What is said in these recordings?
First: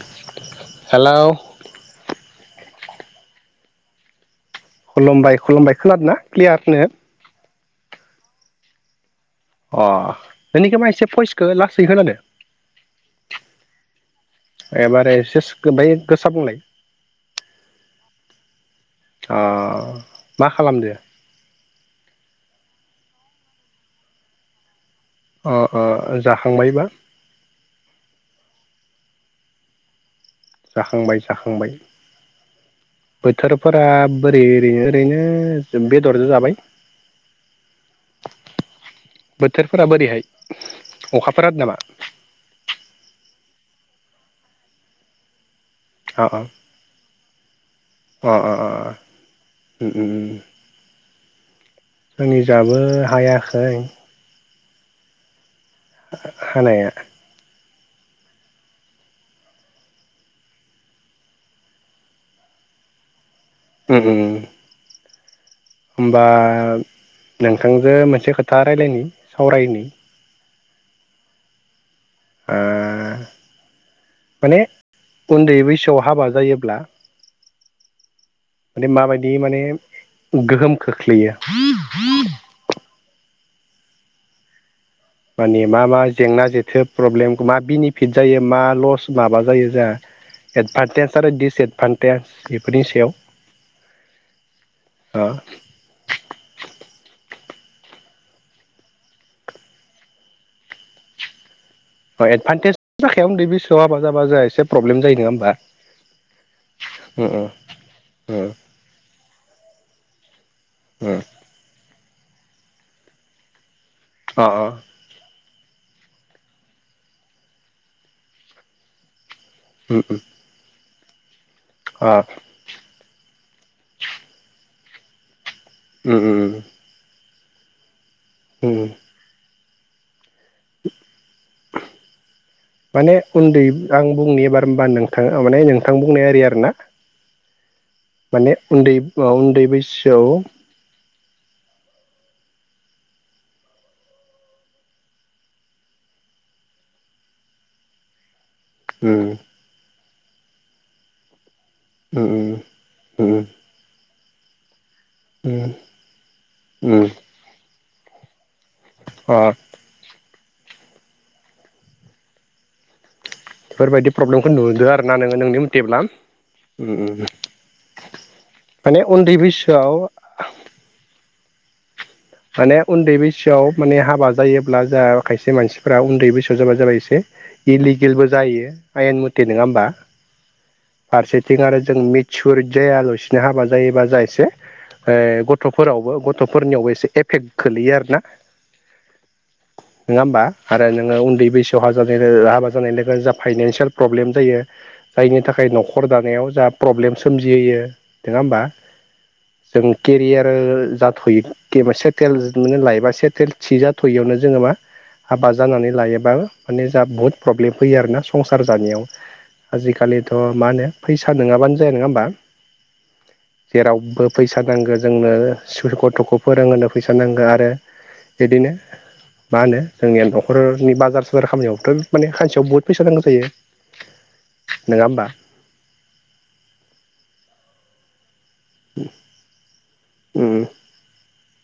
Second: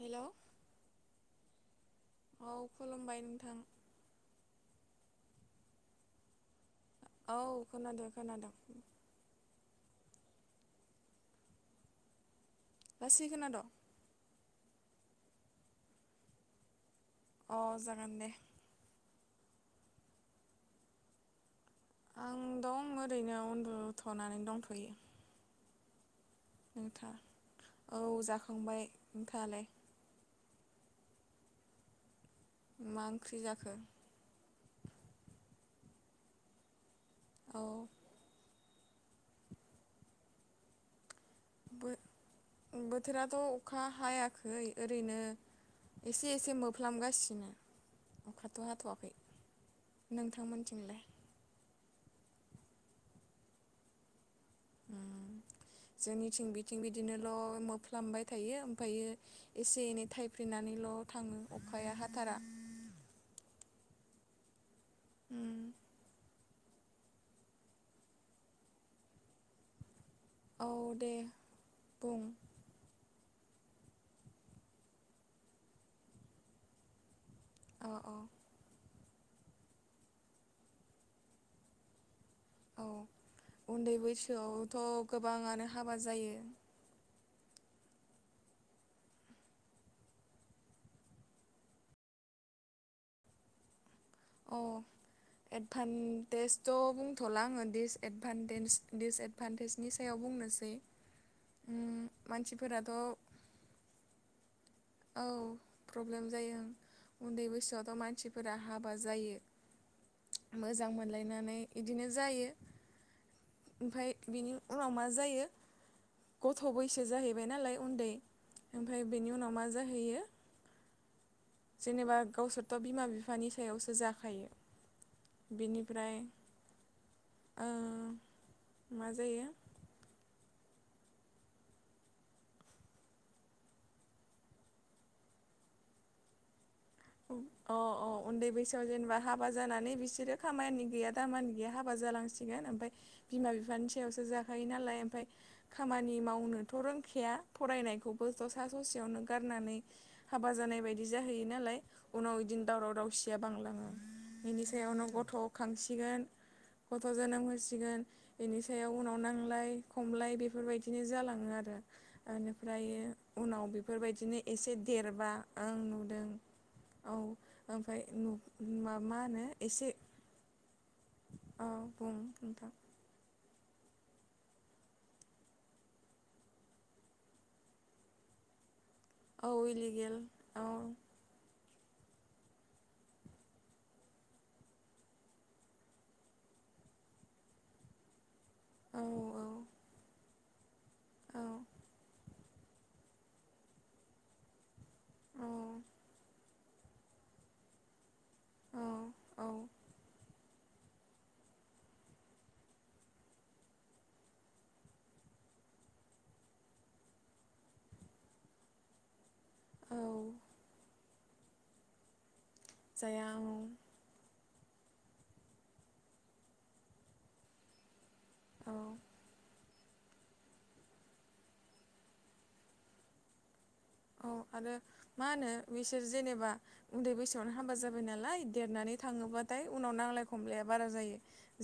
Hello hello औ खुलुमबाय नोंथां। खुलुमबाय खुलुमबाय खोनादोंना क्लियारनो? औ खोनादों खोनादों। अ' नोंनिखौ मा एसे भइसखौ लासै खोनादों? लासै खोनादोंं। एबार एसेस बाय गोसा बुंलाय। अ जागोन दे। अ' मा खालामदो? आं दं ओरैनो उन्दुथ'नानै दंथ'यो। अ अ जाखांबायबा नोंथां औ जाखांबाय नोंथाङालाय? जाखांबाय जाखांबाय मा ओंख्रि जाखो बोथोरफोरा बोरै ओरैनो ओरैनो बेदरजों जाबाय। औ बोथोरफोरा बोरैहाय अखाफोर हादोंनामा? बोथोराथ' अखा हायाखै ओरैनो अ एसे एसे अ मोफ्लामगासिनो। अ अ अखाथ' अ हाथ'वाखै उम नोंथांमोनथिंलाय? जोंनिजायबो हायाखै। जोंनिथिं बिथिं हानाया बिदिनोल' खालामबाय थायो ओमफ्रायो एसे एनै थाइफेनानैल' थाङो अखाया हाथारा। [inaudible] उम उम उम आं नोंथांजो मोनसे खोथा रायजलायनि सावरायनि। औ दे बुं। ओ माने उन्दै बैसोआव हाबा जायोब्ला औ औ। बे माबायदि माने गोहोम खोख्लैयो? उन्दै बैसोआव मानि मा मा जेंना जेथो प्रब्लेम मा बेनिफिट जायो मा लस माबा जायो जोंहा एदभान्टेज आरो दिडिसएदभान्टेज बेफोरनि सायाव। अ' ओ एडभान्टेजथ' बुंथ'लां। आङो दिसएदभान्टेजनि सायाव बुंनोसै। उम अ एदभान्टेज मानसिफोराथ' जाखाया उन्दै बैसोआव हाबा जाब्ला जाहा एसे प्रब्लेम जायो नङा औ होमबा प्रब्लेम जायो उन्दै बैसोआवथ' मानसिफोरा हाबा जायो। मोजां मोनलायनानै इदिनो जायो। ओमफफ्राय बेनि उनाव मा जायो? गथ' बैसो जाहैबाय नालाय उन्दै ओमफ्राय बेनि उनाव मा? जाहैयो। जेनेबा गावसोरथ' बिमा बिफानि सायावसो जाखायो। बिनिफ्राय ओ मा जायो? [inaudible] माने उन्दै आं बुंनि एबार होनबा नोंथाङा माने नोंथां बुंनाय आरि आरोना? अ अ' उन्दै माने बैसोआव जेनेबा हाबा उन्दै जानानै बिसोरो खामानि गैया दामानि गैया हाबा जालां सिगोन ओमफ्राय बिमा बिफानि सायावसो जाखायो नालाय ओमफ्राय खामानि मावनोथ' रोंखाया फरायनायखौबोथ' सा ससेयावनो गारनानै हाबा जानाय बायदि जाहैयो नालाय। उनाव इदिनो बैसोआव दावराव दावसिया बांलाङो बेनि सायाव उनाव गथ खांसिगोन उम गथ जोनोम होसिगोन। बेनि सायाव उनाव अ नांलाय खमलाय बेफोरबायदिनो जालाङो आरो बेनिफ्रायो। उनाव बेफोरबायदि बेफोरबायदिनो प्रब्लेमखौ एसे नुदो आरो ना देरबा नोङो नोंनि ओं मथेब्ला नुदों। उम औ उम ओमफाय नु मा माने मा उन्दै होनो एसे बैसोआव औ बुं नोंथां माने उन्दै बैसो सोआव माने हाबा जायोब्ला जा खायसे मानसिफोरा उन्दै बैसोआव जाबा जाबाय एसे इलेगोलबो जा जायो आयेन मथे औ नङा होनबा इलिगेल औ फारसेथिं आरो जों मिसुर जाया लासिनो हाबा जायोबा जा एसे ओ गथफोरावबो गथफोरनियावबो एसे एफेक्ट गोलैयो आरोना औ औ नोङा होमबा आरो नोङो औ उन्दै बैसोआव [unintelligible] हाबा जानाय लोगो जा फाइनानसियेल प्रब्लेम जायो जायनि थाखाय नखर दानायाव जा प्रब्लेम सोमजिहोयो नोङा होमबा औ औ जों केरियार जाथयै सेथेलनो लायोबा सेथेल थि जाथयियावनो जोङो मा हाबा जानानै लायोबा माने जाहा बुहुद प्रब्लेम फैयो आरोना संसार जानायाव औ आजिखालिथ मा होनो फैसा नङाबानो जाया नङा होमबा जाया जेरावबो फैसा नांगो जोंनो स्कुल गथखो फोरोंहोनो फैसा नांगो आरो बिदिनो औ मा होनो जोंनिया नखरनि बाजार साजार खामनायावथ माने खानसेयाव बहुत फैसा नांगौ जायो औ आरो नङा होमबा मा होनो बिसोर जेनेबा उन्दै बैसोआवनो हाबा जाबाय नालाय देरनानै थाङोबाथाय उनाव नांलाय उम खमलाया बारा जायो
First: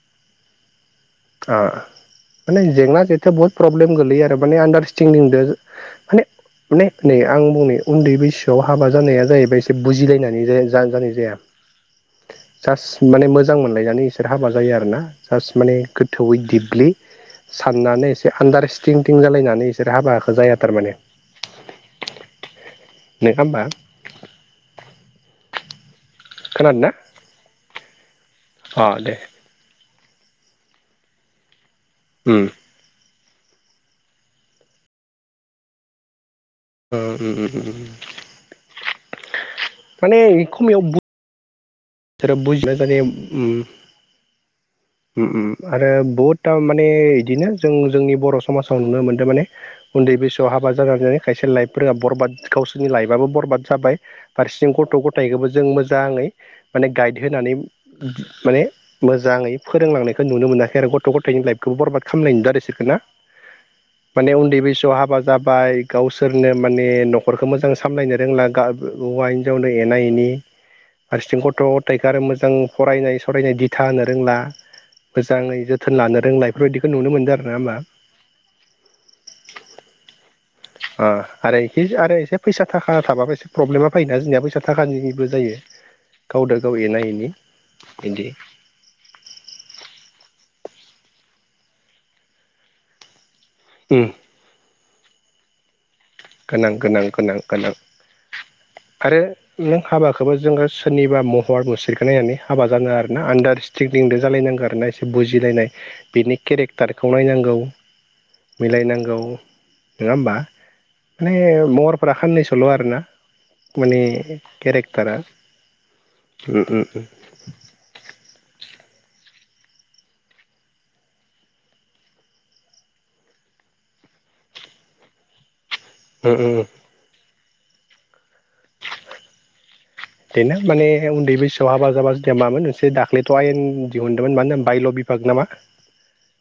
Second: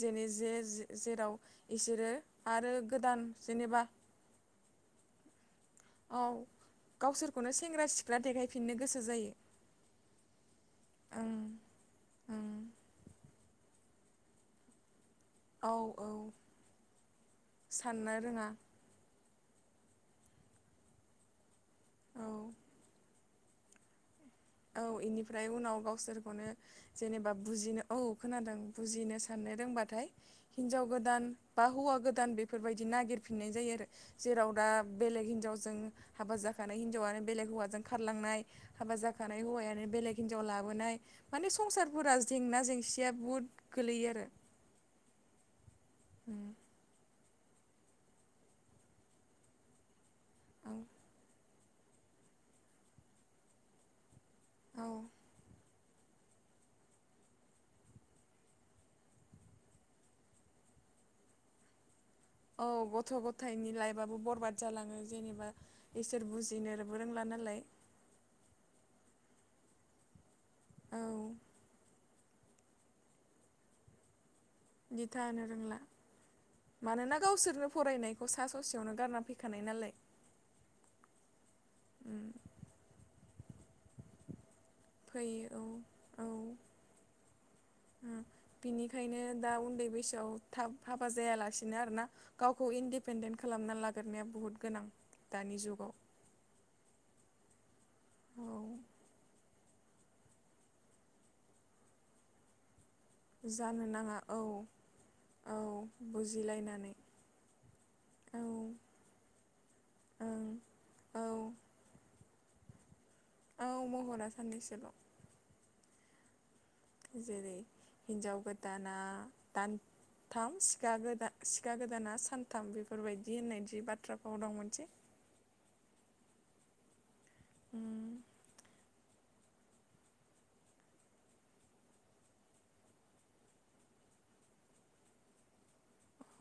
जेरै जे जे ओ माने जेंना गोदान जेंथा बहुत जेनेबा प्रब्लेम गोलैयो आरो माने आडारस्टेन्डिंजो औ माने माने नै आं गावसोरखौनो बुंनि सेंग्रा सिख्ला उन्दै बैसोआव देखायफिननो हाबा गोसो जानाया जायो जाहैबाय एसे बुजिलायनानै जा-जानाय जाया [inaudible] जास्ट माने मोजां मोनलायनानै इसोर हाबा जायो आरोना जास्ट औ माने औ गोथौवै दिब्लि साननानै साननो एसे रोङा आडारस्टेन्ददिं जालाय नानै इसोर हाबाखो जाया थारमाने औ नोङा होमबा औ इनिफ्राय उनाव गावसोरखौनो खोनादों ना जेनेबा बुजिनो औ खोनादों अ दे बुजिनो साननो रोंबाथाय हिनजाव गोदान बा हौवा गोदान उम बेफोरबायदि नागिर फिननाय जायो आरो जेराव दा बेलेग हिनजाव जों हाबा जा खानाय हिन्जावानो उम बेेलेक उम उम हौवाजों खारलांनाय हाबा जाखानाय हौवायानो बेलेग माने हिनजाव खमायाव लाबोनाय माने संसारफोरा [unintelligible] जेंना माने ओम जेंसिया बुहुद ओम गोलैयो आरो ओम आरो बहुद उम ता माने इदिनो जों जोंनि बर समाजाव नुनो मोन्दो माने उन्दै बैसोआव हाबा औ जानानै खायसे लाइफफोरा बर बरबाद गावसोरनि लाइफआबो बरबाद जाबाय फारसेसिं औ गथ गथायखौबो जों मोजाङै माने गाइड होनानै माने मोजाङै फोरोंलांनायखौ नुनो मोनाखै आरो गथ गथायनि लाइफखौबो बरबाद खालामनाय नुदों आरो औ इसोरखौ ना गथ गथाइनि लाइफआबो माने उन्दै बरबाद बैसोआव जालाङो जेनेबा इसोर बुजिनो बो नखखो मोजां सामलायनो रोंला गा हौवा हिनजावनो एना एनि औ हारसिं ग गथाइखो आरो मोजां फरायनाय सरायनाय दिथा होनो रोंला दिथा होनो मोजाङै रोंला जोथोन लानो रोंला मानोना गावसोरनो फरायनायखौ सा ससेयावनो गारना फैखानाय नालाय ओ आरो इखि आरो उम एसे फैसा थाखा थाबाबो एसे प्रब्लेमा फायोना जोंनिया फैसा थाखानिनिबो जायो फैयो औ गावदो गाव एना एनि बिदि बिनिखायनो दा उन्दै बैसोआव थाब हाबा जायालासिनो आरोना गावखौ इन्डिपेन्डेन्ट खालामना उम लाग्रोनाया बुहुत गोनां दानि जुगाव गोनां गोनां गोनां गोनां औ आरो [unintelligible] हाबाखोबो जोङो सोरनिबा महर मुस्रिखो नायनानै हाबा जानो आरो ना जानो आडारस्टिन्डिंद नाङा औ जालायनांगो आरो ना एसे औ बुजिलायनाय बिनि बुजिलायनानै केरेक्टारखौ नायनांगौ औ मिलायनांगौ नङा होमबा ओं औ माने महरफ्रा खाननैसोल' आरोना औ माने महरा साननैसोल' केरेक्टारा उम उम उम जेरै हिन्जाव गोदाना दान थाम सिखा गोदा सिखा गोदाना सानथाम बेफोरबायदि होननाय जि बाथ्राफोराव दं मोनसे [unintelligible] उम-उम। उम। [unintelligible] माने उन्दै बैसोआव हाबा जाबा जुदिया मामोन मोनसे दाख्लैथ' आयेन दिहुनदोंमोन मानो होन बायल'बि [unintelligible]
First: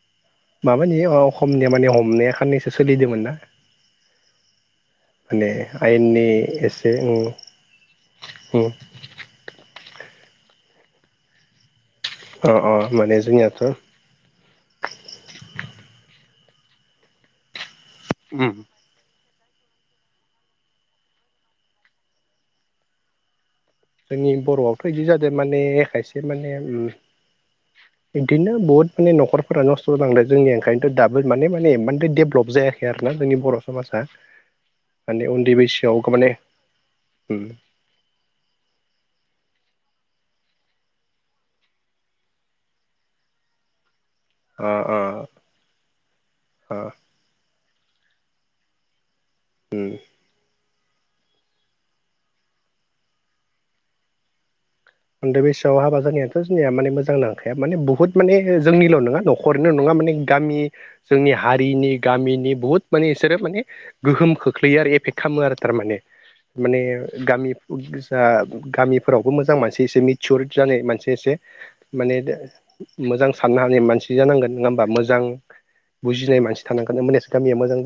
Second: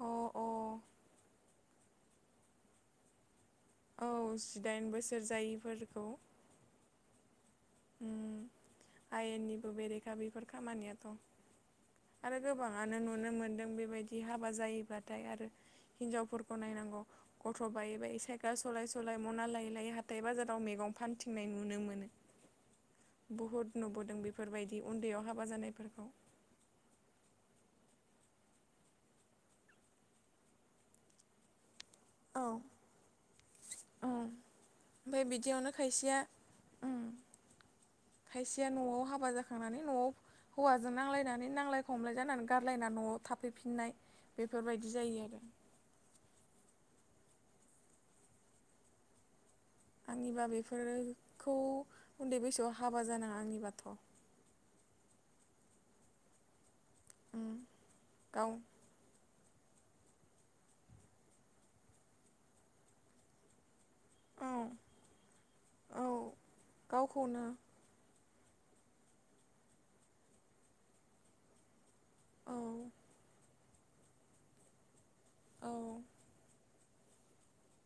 अ अ माबानि ओ अखमनिया माने हमनाया खनैसो सोलिदोंमोन ना औ जिदाइन बोसोर जायिफोरखौ ए उम। उम आइयेननि बेरेखा बेैफोर खामानियाथ' आरो अ अ गोबाङानो माने नुनो जोंनियाथ' मोनदों बेबायदि हाबा जायोब्लाथाय आरो हिनजावफोर खौ नायनांगौ गथ' बायै बायै उम साइकेल सलाय सलाय मना लायै लायै हाथाय -बाजाराव मेगं फानथिंनाय नुनो मोनो बहुद जोंनि बर'आवथ' इदि जादो माने जानायफोरखौ खायसे माने उम बिदिनो बुहुतनि न'खरफोरा नस्थ' जालांदो जोंनि ओंखायनोथ दाबो माने माने इमान [unintelligible] औ डेभलप जायाखै आरोना जोंनि बर' समाजा ओमफ्राय माने उन्दै बिदियावनो बैसोआव खायसेया माने उम। खायसेया न'आव हाबा जाखांनानै न'आव हौवाजों नांलायनानै नांलाय खमलाय जानानै गारलायना न'आव थाफैफिननाय ओ बेफोरबायदि ओ जायो आरो। ओ आंनिबा बेफोरखौ उन्दै बैसोआव हाबा जानाङा आंनिबाथ' उन्दै बैसोआव हाबा जानायाथ' जोंनिया माने मोजां उम नांखाया माने बुहुत माने गाव जोंनिल' नङा न'ख खरैनो नङा माने गामि जोंनि हारिनि गामिनि बहुत माने इसोरो माने गोहोम औ खोख्लैयो आरो एफेक्ट खालामो आरो थारमाने औ माने गावखौनो गामि पुजा उम गामिफोरावबो मोजां मानसि एसे मिचुरि जानाय मोनसे एसे माने दा औ मोजां साननो हानाय मानसि जानांगोन नङा होमबा मोजां औ बुजिनाय मानसि थानांगोन मोनेस गामिया मोजां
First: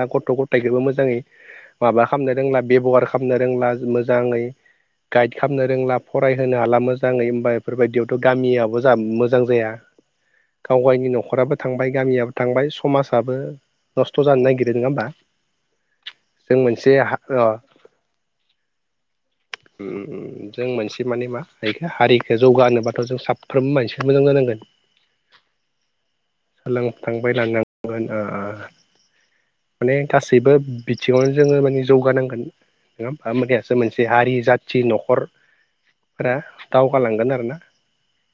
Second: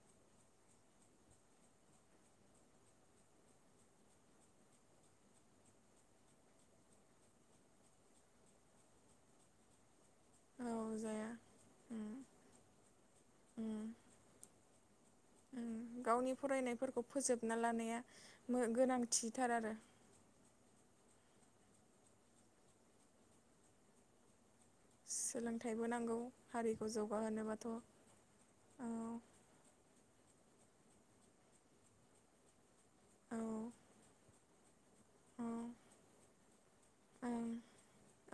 [unintelligible] गथ' गथाइखोबो मोजाङै माबा खामनो रोंला बेब'हार खालामनो रोंला मोजाङै गाइद खामनो रोंला फरायहोनो हाला मोजाङै होमबा बेफोरबायदियावथ' गामियावबो जा मोजां जाया। औ गावगायनि जाया न'खराबो थांबाय उम गामियाबो थांबाय समाजाबो उम नस्थ' जानो नागिरो नङा होमबा उम गावनि जों मोनसे फरायनायफोरखौ फोजोबना ला लानाया मो गोनांथिथार आरो [unintelligible] हारिखो जौगा होनोबाथ' जों साफ्रोमबो मानसिया मोजां जानांगोन सोलोंथाइबो नांगौ हारिखौ सोलोंथांबाय जौगाहोनोबाथ' लानांगोन औ थासैबो बिथिङावनो जोङो माने जौगानांगोन नङा होमबा औ ओमानियासो मोनसे हारि जाथ थि औ न'खरफोरा दावगालांगोन आरो ओं ना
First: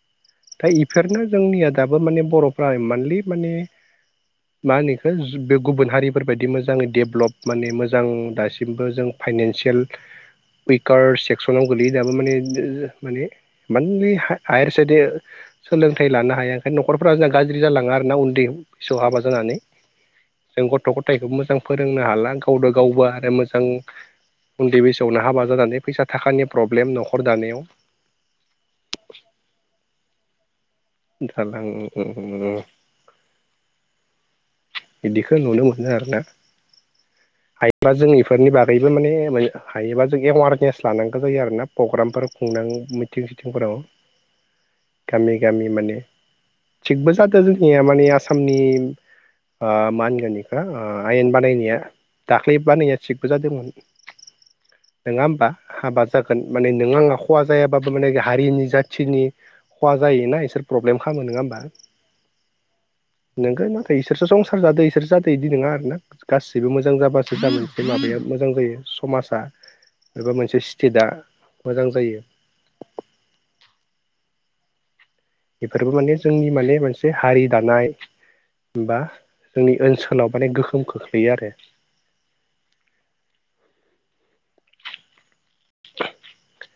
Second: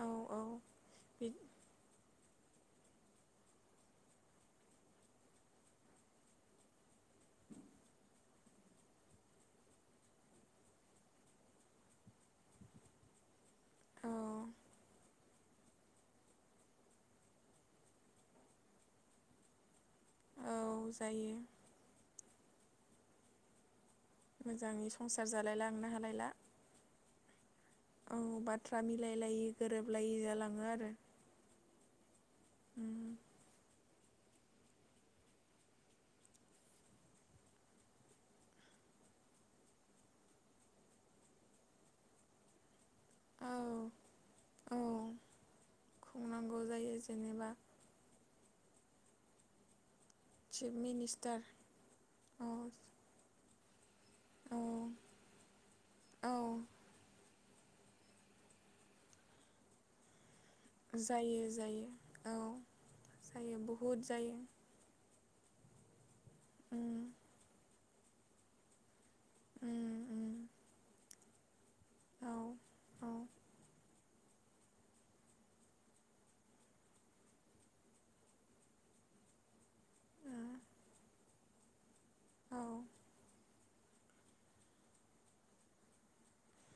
औ औ थाइ बेफोरनो बि जोंनिया दाबो माने बर'फ्रा इमानलि माने मा होनो इखो जु बे गुबुन हारिफोरबायदि मोजाङै डेभलप माने मोजां दासिमबो जों फाइनेन्सियेल उइकार सेक्सनाव गोलैयो दाबो माने बो जो माने औ मानलि हा हायार [unintelligible] सोलोंथाइ लानो हाया ओंखायनो न'खरफोरा जोंना गाज्रि जालाङो आरोना उन्दै फैसोआव हाबा जानानै औ जों गथ' गथायखौ जायो मोजां फोरोंनो हाला गावनो गावबो आरो मोजां उन्दै मोजाङै बैसोआवनो संसार हाबा जालाय जानानै लांनो फैसा हालायला थाखानि प्रब्लेम न'खर दानायाव औ बाथ्रा मिलायलायै गोरोबलायै जालाङो आ [unintelligible] उम बिदिखौ नुनो मोनो आरोना [inaudible] हायोबा जों इफोरनि बागैबो माने हायोबा जों एवारनेस लानांगौ जायो आरो ना प्रग्रामफोर मिथिं औ सिथिंफोराव औ गामि गामि खुंनांगौ जायो थिगबो जादों जेनेबा जोंनिया माने आसामनि ओ मान जेनेखा चिफ आं आयेन मिनिस्टार बानायनाया औ दाख्लै बानाया थिगबो जादोंमोन औ नङा होमबा हाबा औ जागोन माने नों आङा खहा जायाबाबो माने हारिनि जाथिनि खहा जायोना इसोर प्रब्लेम खालामो नङा जायो होमबा जायो औ जायो नोंगो नाथाय बहुद बिसोरसो जायो संसार जादो बिसोर बिदि नङा आरोना गासिबो उम मोजां जाबासो [unintelligible] माबाया मोजां जायो समाजा उम उम एबा मोनसे स्टेटआ मोजां जायो। औ औ ओ बेफोरबो माने जोंनि माने मोनसे हारि दानाय बा जोंनि ओनसोलाव माने गोहोम खोख्लैयो आरो औ [unintelligible]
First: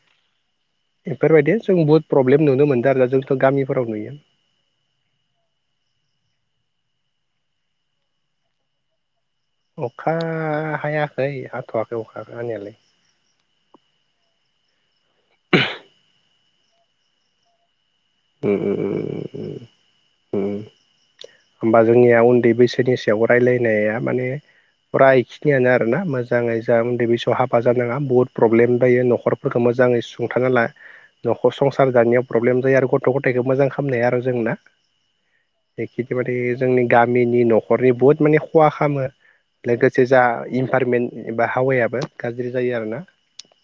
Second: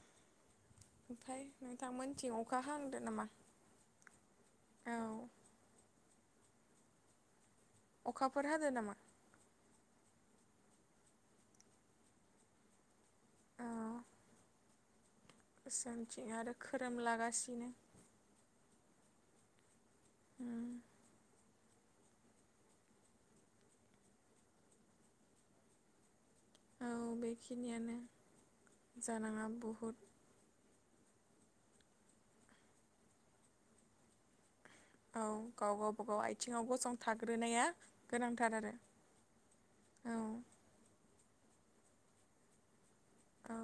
ओमफ्राय बेफोरबायदि जों बहुद नोंथांमोनथिं प्रब्लेम अखा नुनो मोनदों हांदो आरोना नामा जोंथ' गामिफोराव नुयो। औ। अखाफोर हादों नामा? अखा हायाखै हाथ'वाखै अखा हानायालाय औ खोरोमला गासिनो उ। ह होमबा जोंनिया उन्दै बैसोनि सायाव रायलायनाया माने फुरा एखिनियानो आरोना मोजाङै जा औ उन्दै बैसोआव हाबा बेखिनियानो जानाङा बहुद प्रब्लेम जायो जानाङा न'खरफोरखौ बुहुद मोजाङै सुंथानना ला न'खर संसार जानायाव प्रब्लेम जायो आरो गथ' गथायाइखौ मोजां खालामनाया आरो जेंना औ। गाव बे खिथि गावबागाव माने आथिङाव जोंनि गामिनि गसंथाग्रोनाया न'खरनि बुहुत माने गोनांथार खहा आरो खालामो लोगोसे औ जा इनभारमेन्ट एबा हावायाबो गाज्रि जायो आरो ना। औ।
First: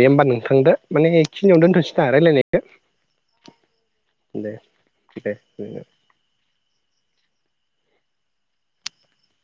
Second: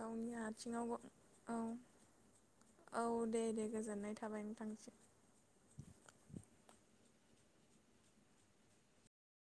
दे होमबा नोंथां दे आथिङाव माने औ एखिनियावनो दोनथ'सै ना रायज्लायनायखौ। औ दे दे गोजोननाय थाबाय दे नोंथांसिम।